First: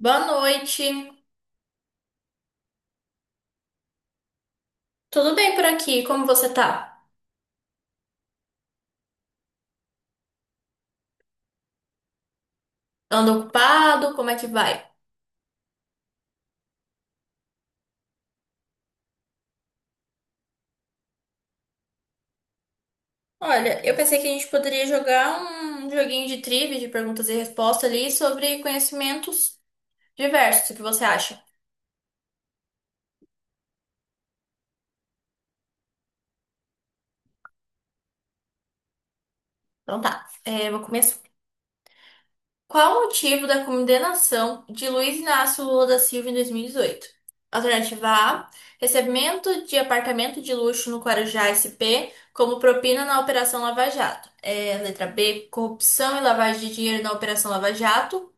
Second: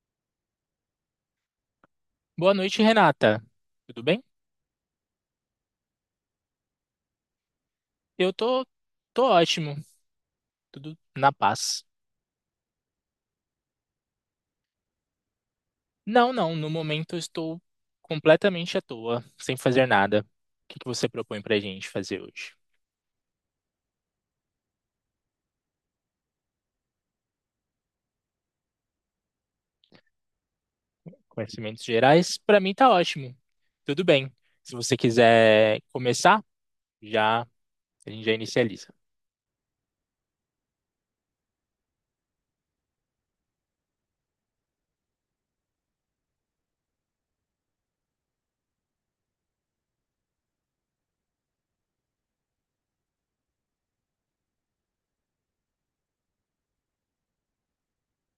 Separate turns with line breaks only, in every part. Boa noite.
Boa noite, Renata. Tudo bem?
Tudo bem por aqui? Como você tá?
Eu tô, Tô ótimo, tudo na paz.
Anda ocupado? Como é que vai?
Não, não, no momento eu estou completamente à toa, sem fazer nada. O que que você propõe pra gente fazer hoje?
Olha, eu pensei que a gente poderia jogar um joguinho de trivia, de perguntas e respostas ali sobre conhecimentos diversos. O que você acha?
Conhecimentos gerais, pra mim tá ótimo. Tudo bem. Se você quiser começar, já a gente já inicializa.
Então tá, é, vou começar. Qual o motivo da condenação de Luiz Inácio Lula da Silva em 2018? Alternativa A: recebimento de apartamento de luxo no Guarujá SP como propina na Operação Lava Jato. É, letra B: corrupção e lavagem de dinheiro na Operação Lava Jato.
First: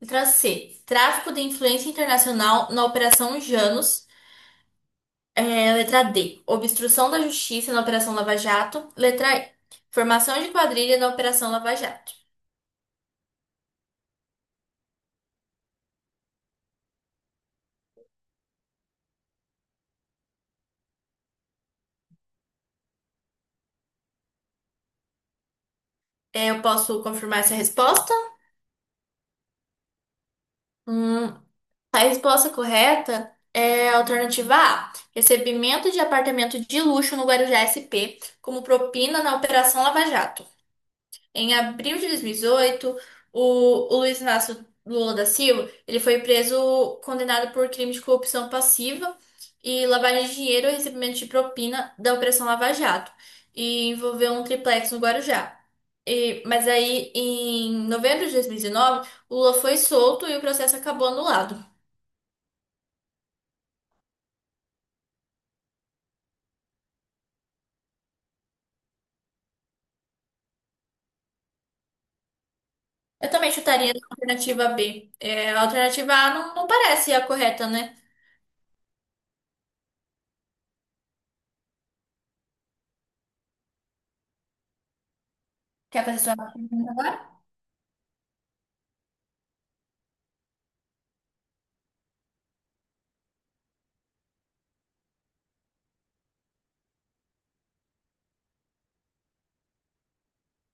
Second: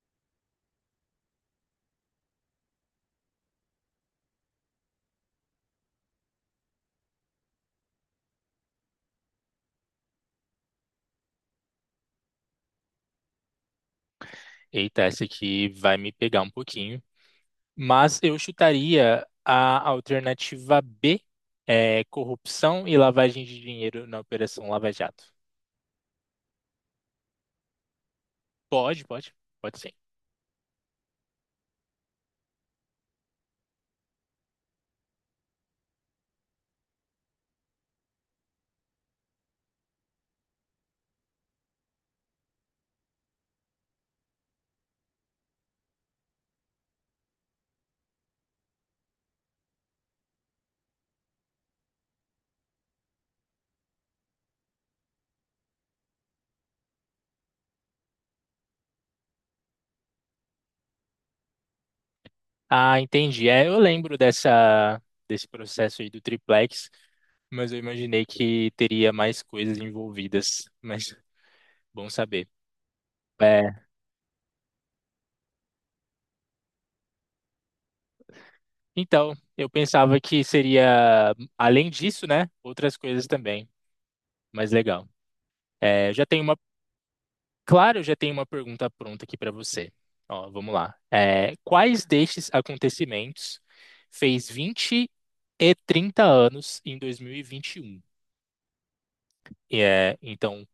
Letra C: tráfico de influência internacional na Operação Janos. É, letra D: obstrução da justiça na Operação Lava Jato. Letra E: formação de quadrilha na Operação Lava Jato.
Eita, essa aqui vai me pegar um pouquinho. Mas eu chutaria a alternativa B, corrupção e lavagem de dinheiro na Operação Lava Jato.
É, eu posso confirmar essa resposta?
Pode, pode, pode sim.
Hum, A resposta correta é a alternativa A. Recebimento de apartamento de luxo no Guarujá SP como propina na Operação Lava Jato. Em abril de 2018, o Luiz Inácio Lula da Silva, ele foi preso condenado por crime de corrupção passiva e lavagem de dinheiro e recebimento de propina da Operação Lava Jato e envolveu um triplex no Guarujá. Mas aí, em novembro de 2019, o Lula foi solto e o processo acabou anulado.
Ah, entendi. É, eu lembro dessa, desse processo aí do Triplex, mas eu imaginei que teria mais coisas envolvidas. Mas bom saber.
Eu também
É,
chutaria a alternativa B. É, a alternativa A não, não parece a correta, né?
então, eu pensava que seria, além disso, né, outras coisas também. Mas legal.
Quer
É, eu
fazer
já
sua
tenho uma.
pergunta agora?
Claro, eu já tenho uma pergunta pronta aqui para você. Ó, vamos lá. Quais destes acontecimentos fez 20 e 30 anos em 2021? E, vinte e um? E, é, então,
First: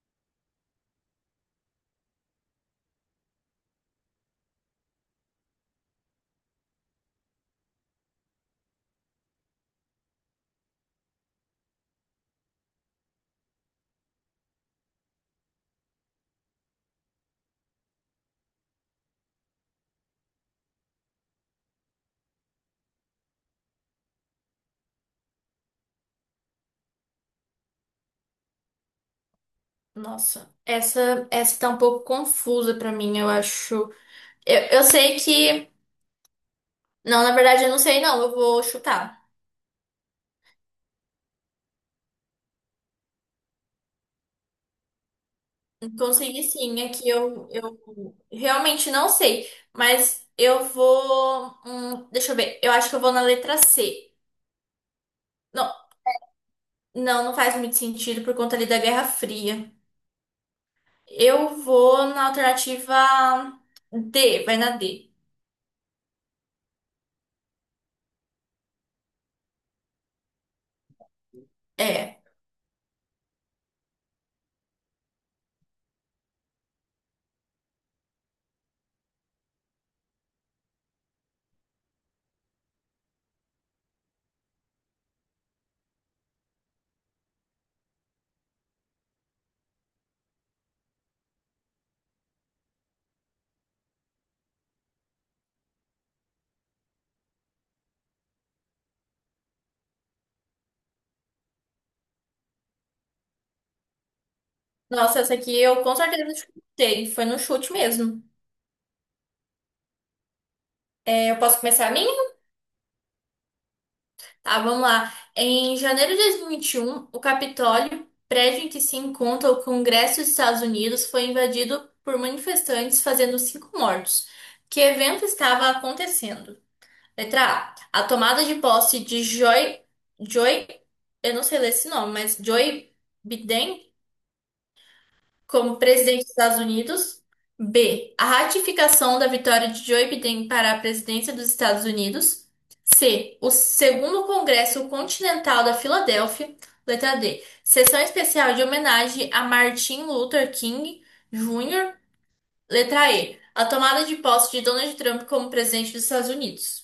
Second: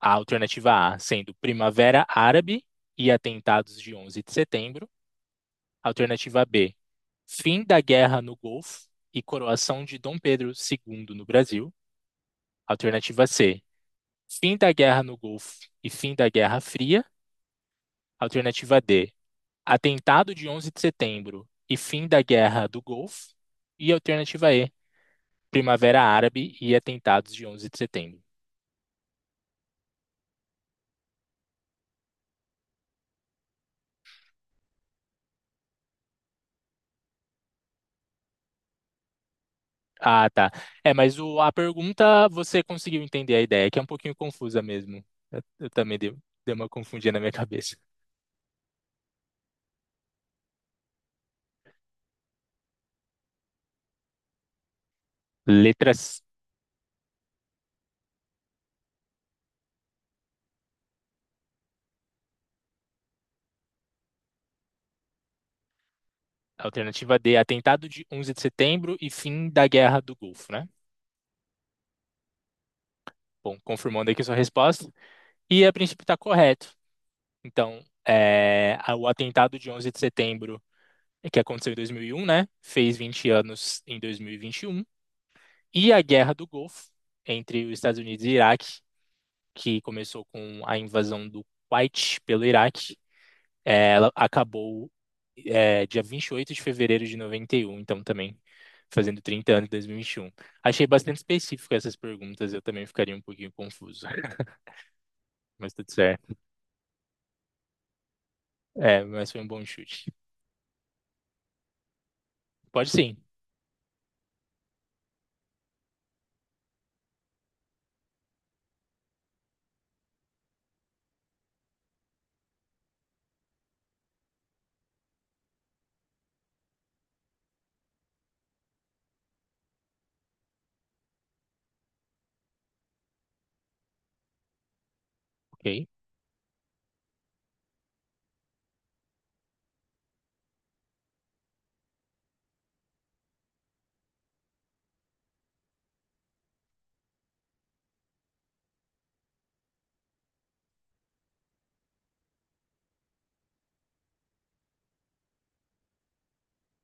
A alternativa A sendo Primavera Árabe e atentados de 11 de setembro. Alternativa B, fim da guerra no Golfo e coroação de Dom Pedro II no Brasil. Alternativa C, fim da guerra no Golfo e fim da Guerra Fria. Alternativa D, atentado de 11 de setembro e fim da Guerra do Golfo. E alternativa E, Primavera Árabe e atentados de 11 de setembro.
Nossa, essa tá um pouco confusa pra mim, eu acho. Eu sei que. Não, na verdade, eu não sei, não. Eu vou chutar.
Ah, tá. É, mas a pergunta você conseguiu entender a ideia, que é um pouquinho confusa mesmo. Eu também
Consegui
dei uma
sim, aqui
confundida na minha
eu,
cabeça.
eu realmente não sei. Mas eu vou. Deixa eu ver. Eu acho que eu vou na letra C. Não,
Letras.
não, não faz muito sentido por conta ali da Guerra Fria. Eu vou na alternativa D, vai na D.
Alternativa D, atentado de 11 de setembro e fim da Guerra do Golfo, né?
É.
Bom, confirmando aqui sua resposta. E a princípio está correto. Então, é, o atentado de 11 de setembro é que aconteceu em 2001, né? Fez 20 anos em dois mil e vinte e um. E a Guerra do Golfo entre os Estados Unidos e Iraque, que começou com a invasão do Kuwait pelo Iraque, ela acabou dia 28 de fevereiro de 91. Então também fazendo 30 anos em 2021. Achei bastante específico essas perguntas, eu também ficaria um pouquinho confuso,
Nossa, essa aqui
mas
eu
tudo
com
certo.
certeza chutei. Foi no chute mesmo.
É, mas foi um bom chute.
É, eu posso começar a minha?
Pode sim,
Tá, vamos lá. Em janeiro de 2021, o Capitólio, prédio em que se encontra o Congresso dos Estados Unidos, foi invadido por manifestantes, fazendo cinco mortos. Que evento estava acontecendo? Letra A. A tomada de posse de Joy. Joy. Eu não sei ler esse nome, mas Joy Biden como
ok?
presidente dos Estados Unidos. B. A ratificação da vitória de Joe Biden para a presidência dos Estados Unidos. C. O segundo Congresso Continental da Filadélfia. Letra D. Sessão especial de homenagem a Martin Luther King Jr. Letra E. A tomada de posse de Donald Trump como presidente dos Estados Unidos.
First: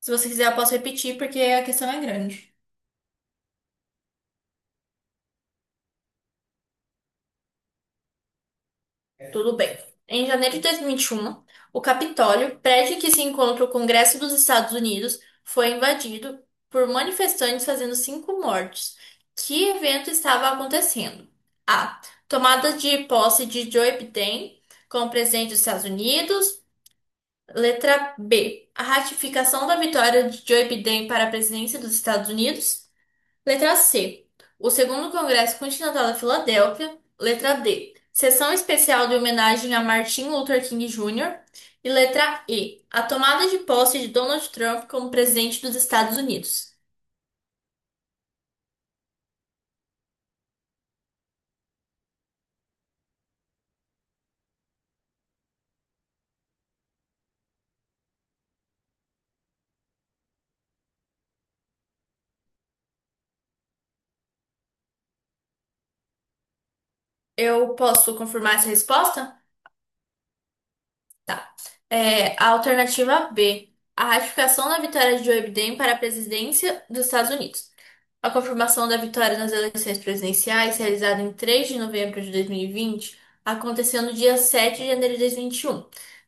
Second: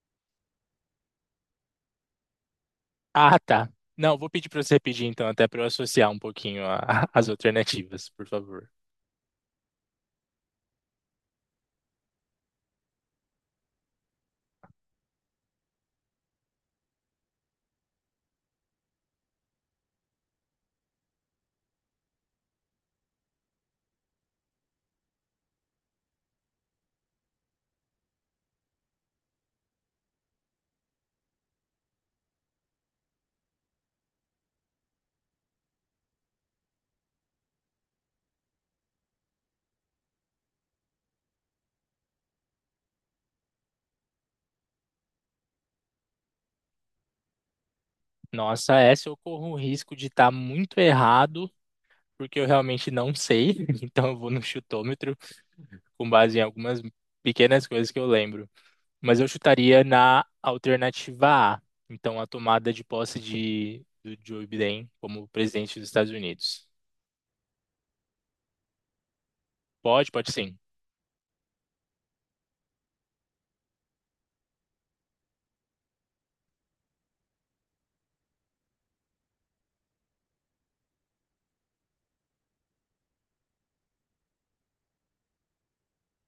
Se você quiser, eu posso repetir porque a questão é grande.
Ah, tá. Não, vou pedir para você repetir então, até para eu associar um pouquinho as alternativas, por favor.
Tudo bem. Em janeiro de 2021, o Capitólio, prédio em que se encontra o Congresso dos Estados Unidos, foi invadido por manifestantes fazendo cinco mortes. Que evento estava acontecendo? A. Tomada de posse de Joe Biden como presidente dos Estados Unidos. Letra B. A ratificação da vitória de Joe Biden para a presidência dos Estados Unidos. Letra C. O segundo Congresso Continental da Filadélfia. Letra D. Sessão especial de homenagem a Martin Luther King Jr. E letra E. A tomada de posse de Donald Trump como presidente dos Estados Unidos.
Nossa, essa eu corro o risco de estar muito errado, porque eu realmente não sei, então eu vou no chutômetro, com base em algumas pequenas coisas que eu lembro. Mas eu chutaria na alternativa A, então a tomada de posse do Joe Biden como presidente dos Estados Unidos.
Eu posso confirmar essa resposta?
Pode, pode sim.
Tá. É, a alternativa B. A ratificação da vitória de Joe Biden para a presidência dos Estados Unidos. A confirmação da vitória nas eleições presidenciais, realizada em 3 de novembro de 2020, aconteceu no dia 7 de janeiro de dois mil e vinte e um,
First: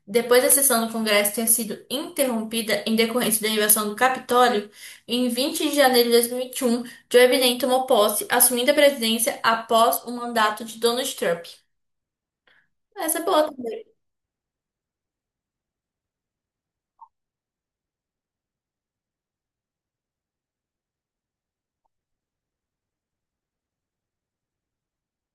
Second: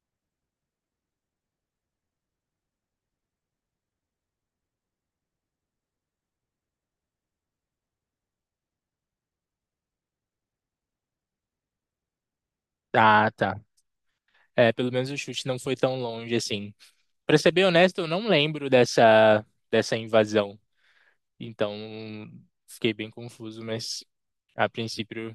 depois da sessão do Congresso ter sido interrompida em decorrência da invasão do Capitólio. Em 20 de janeiro de dois mil e vinte e um, Joe Biden tomou posse, assumindo a presidência após o mandato de Donald Trump. Essa é
Ah,
boa.
tá. É, pelo menos o chute não foi tão longe assim. Pra ser bem honesto, eu não lembro dessa, dessa invasão. Então, fiquei bem confuso, mas a princípio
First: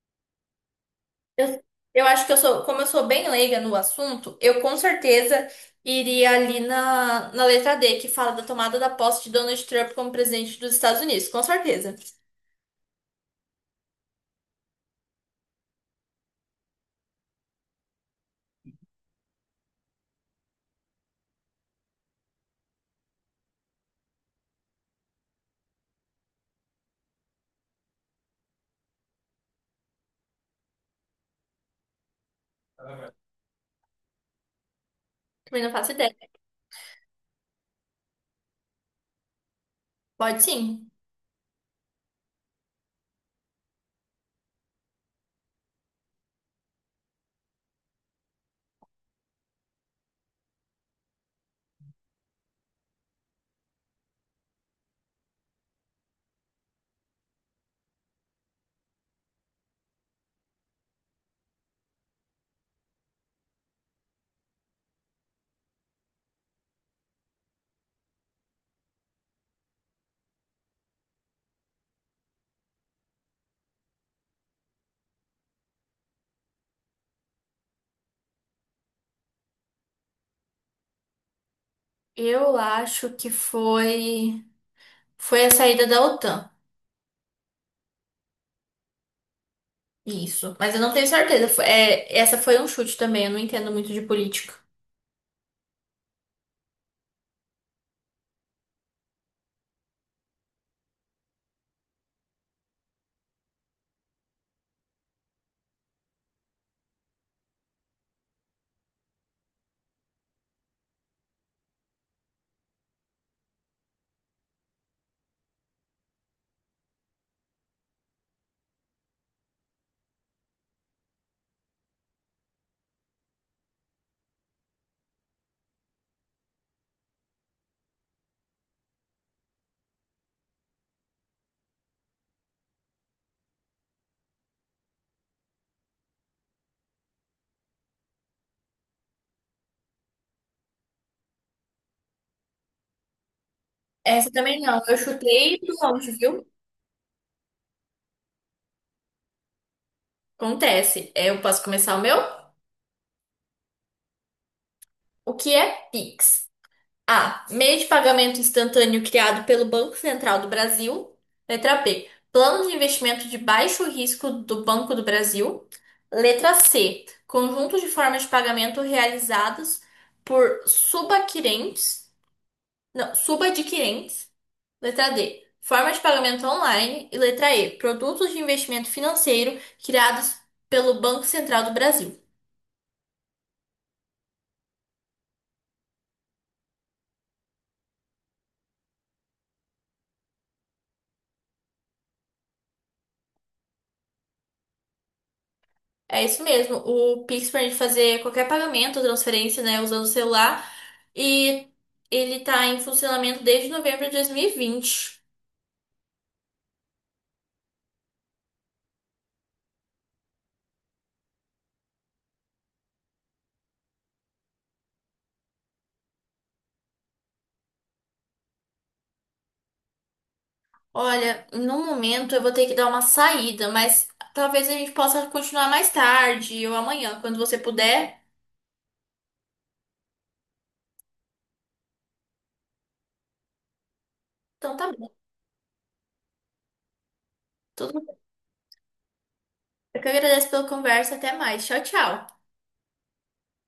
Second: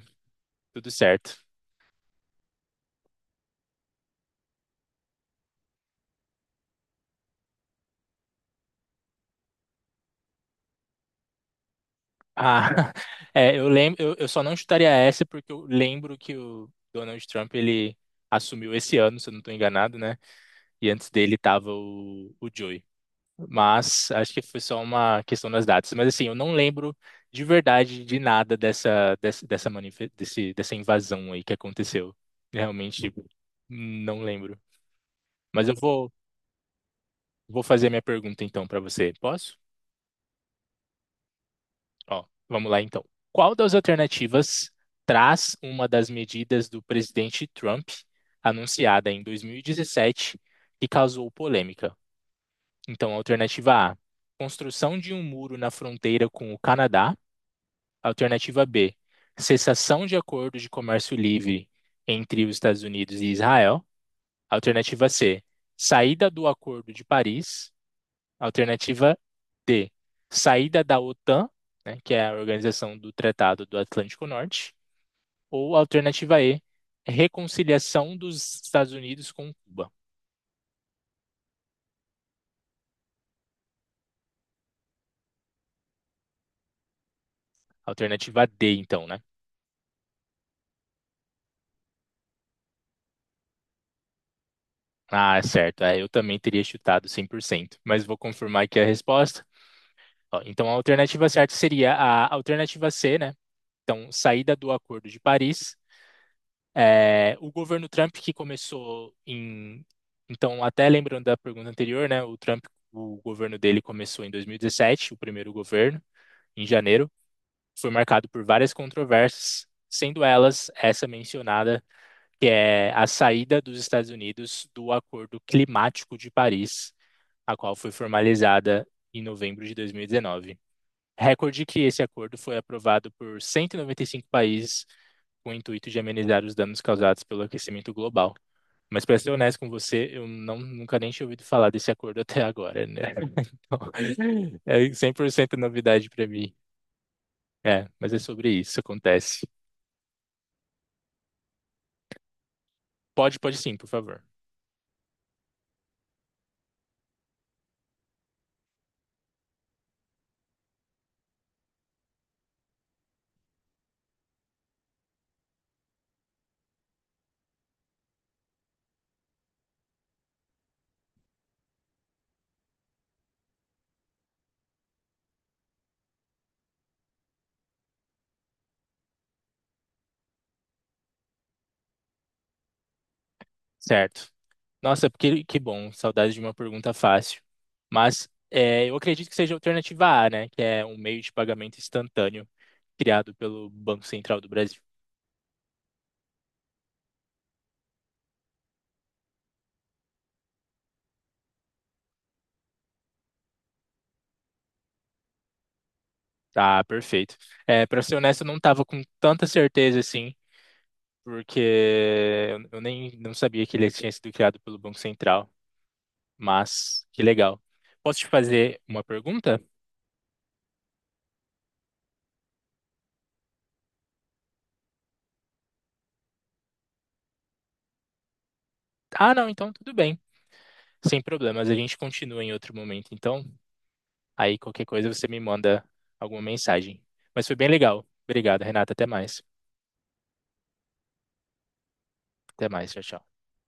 tudo certo.
Eu, eu acho que eu sou, como eu sou bem leiga no assunto, eu com certeza iria ali na, na letra D, que fala da tomada da posse de Donald Trump como presidente dos Estados Unidos, com certeza.
Ah, é, eu lembro, eu só não chutaria essa porque eu lembro que o Donald Trump ele assumiu esse ano, se eu não estou enganado, né? E antes dele tava o Joe. Mas acho que foi só uma questão das datas. Mas assim, eu não lembro de verdade de nada dessa dessa invasão aí que aconteceu. Realmente não lembro.
Também
Mas
não faço ideia.
vou fazer minha pergunta então para você. Posso?
Pode sim.
Ó, vamos lá então. Qual das alternativas traz uma das medidas do presidente Trump anunciada em 2017 que causou polêmica? Então, alternativa A, construção de um muro na fronteira com o Canadá. Alternativa B, cessação de acordo de comércio livre entre os Estados Unidos e Israel. Alternativa C, saída do Acordo de Paris. Alternativa D, saída da OTAN, né, que é a Organização do Tratado do Atlântico Norte. Ou alternativa E, reconciliação dos Estados Unidos com Cuba.
Eu acho que foi a saída da OTAN.
Alternativa D, então, né?
Isso, mas eu não tenho certeza. É, essa foi um chute também, eu não entendo muito de política.
Ah, certo. É, eu também teria chutado cem por cento, mas vou confirmar aqui a resposta. Ó, então, a alternativa certa seria a alternativa C, né? Então, saída do Acordo de Paris. O governo Trump que começou em, então até lembrando da pergunta anterior, né? O Trump, o governo dele começou em 2017, o primeiro governo, em janeiro, foi marcado por várias controvérsias, sendo elas essa mencionada, que é a saída dos Estados Unidos do Acordo Climático de Paris, a qual foi formalizada em novembro de 2019. Recorde que esse acordo foi aprovado por 195 países com o intuito de amenizar os danos causados pelo aquecimento global. Mas para ser honesto com você, eu não, nunca nem tinha ouvido falar desse acordo até agora, né?
Essa
Então,
também não,
é
eu
100%
chutei
novidade
longe,
para
viu?
mim. É, mas é sobre isso, acontece.
Acontece. É, eu posso começar o meu?
Pode, pode sim, por favor.
O que é PIX? A. Meio de pagamento instantâneo criado pelo Banco Central do Brasil. Letra B. Plano de investimento de baixo risco do Banco do Brasil. Letra C. Conjunto de formas de pagamento realizadas por subadquirentes. Não, subadquirentes. Letra D. Forma de pagamento online. E letra E. Produtos de investimento financeiro criados pelo Banco Central do Brasil.
Certo. Nossa, que bom, saudade de uma pergunta fácil. Mas é, eu acredito que seja a alternativa A, né? Que é um meio de pagamento instantâneo criado pelo Banco Central do Brasil.
É isso mesmo. O Pix permite fazer qualquer pagamento, transferência, né, usando o celular. E ele tá em funcionamento desde novembro de 2020.
Tá, perfeito. É, para ser honesto, eu não estava com tanta certeza assim, porque eu nem não sabia que ele tinha sido criado pelo Banco Central. Mas que legal. Posso te fazer uma pergunta?
Olha, no momento eu vou ter que dar uma saída, mas talvez a gente possa continuar mais tarde ou amanhã, quando você puder.
Ah, não, então tudo bem. Sem problemas, a gente continua em outro momento, então. Aí
Então
qualquer
tá bom.
coisa você me manda alguma mensagem. Mas foi bem
Tudo
legal.
bem.
Obrigado, Renata. Até mais.
Eu que agradeço pela conversa. Até mais. Tchau, tchau.
Até mais. Tchau, tchau.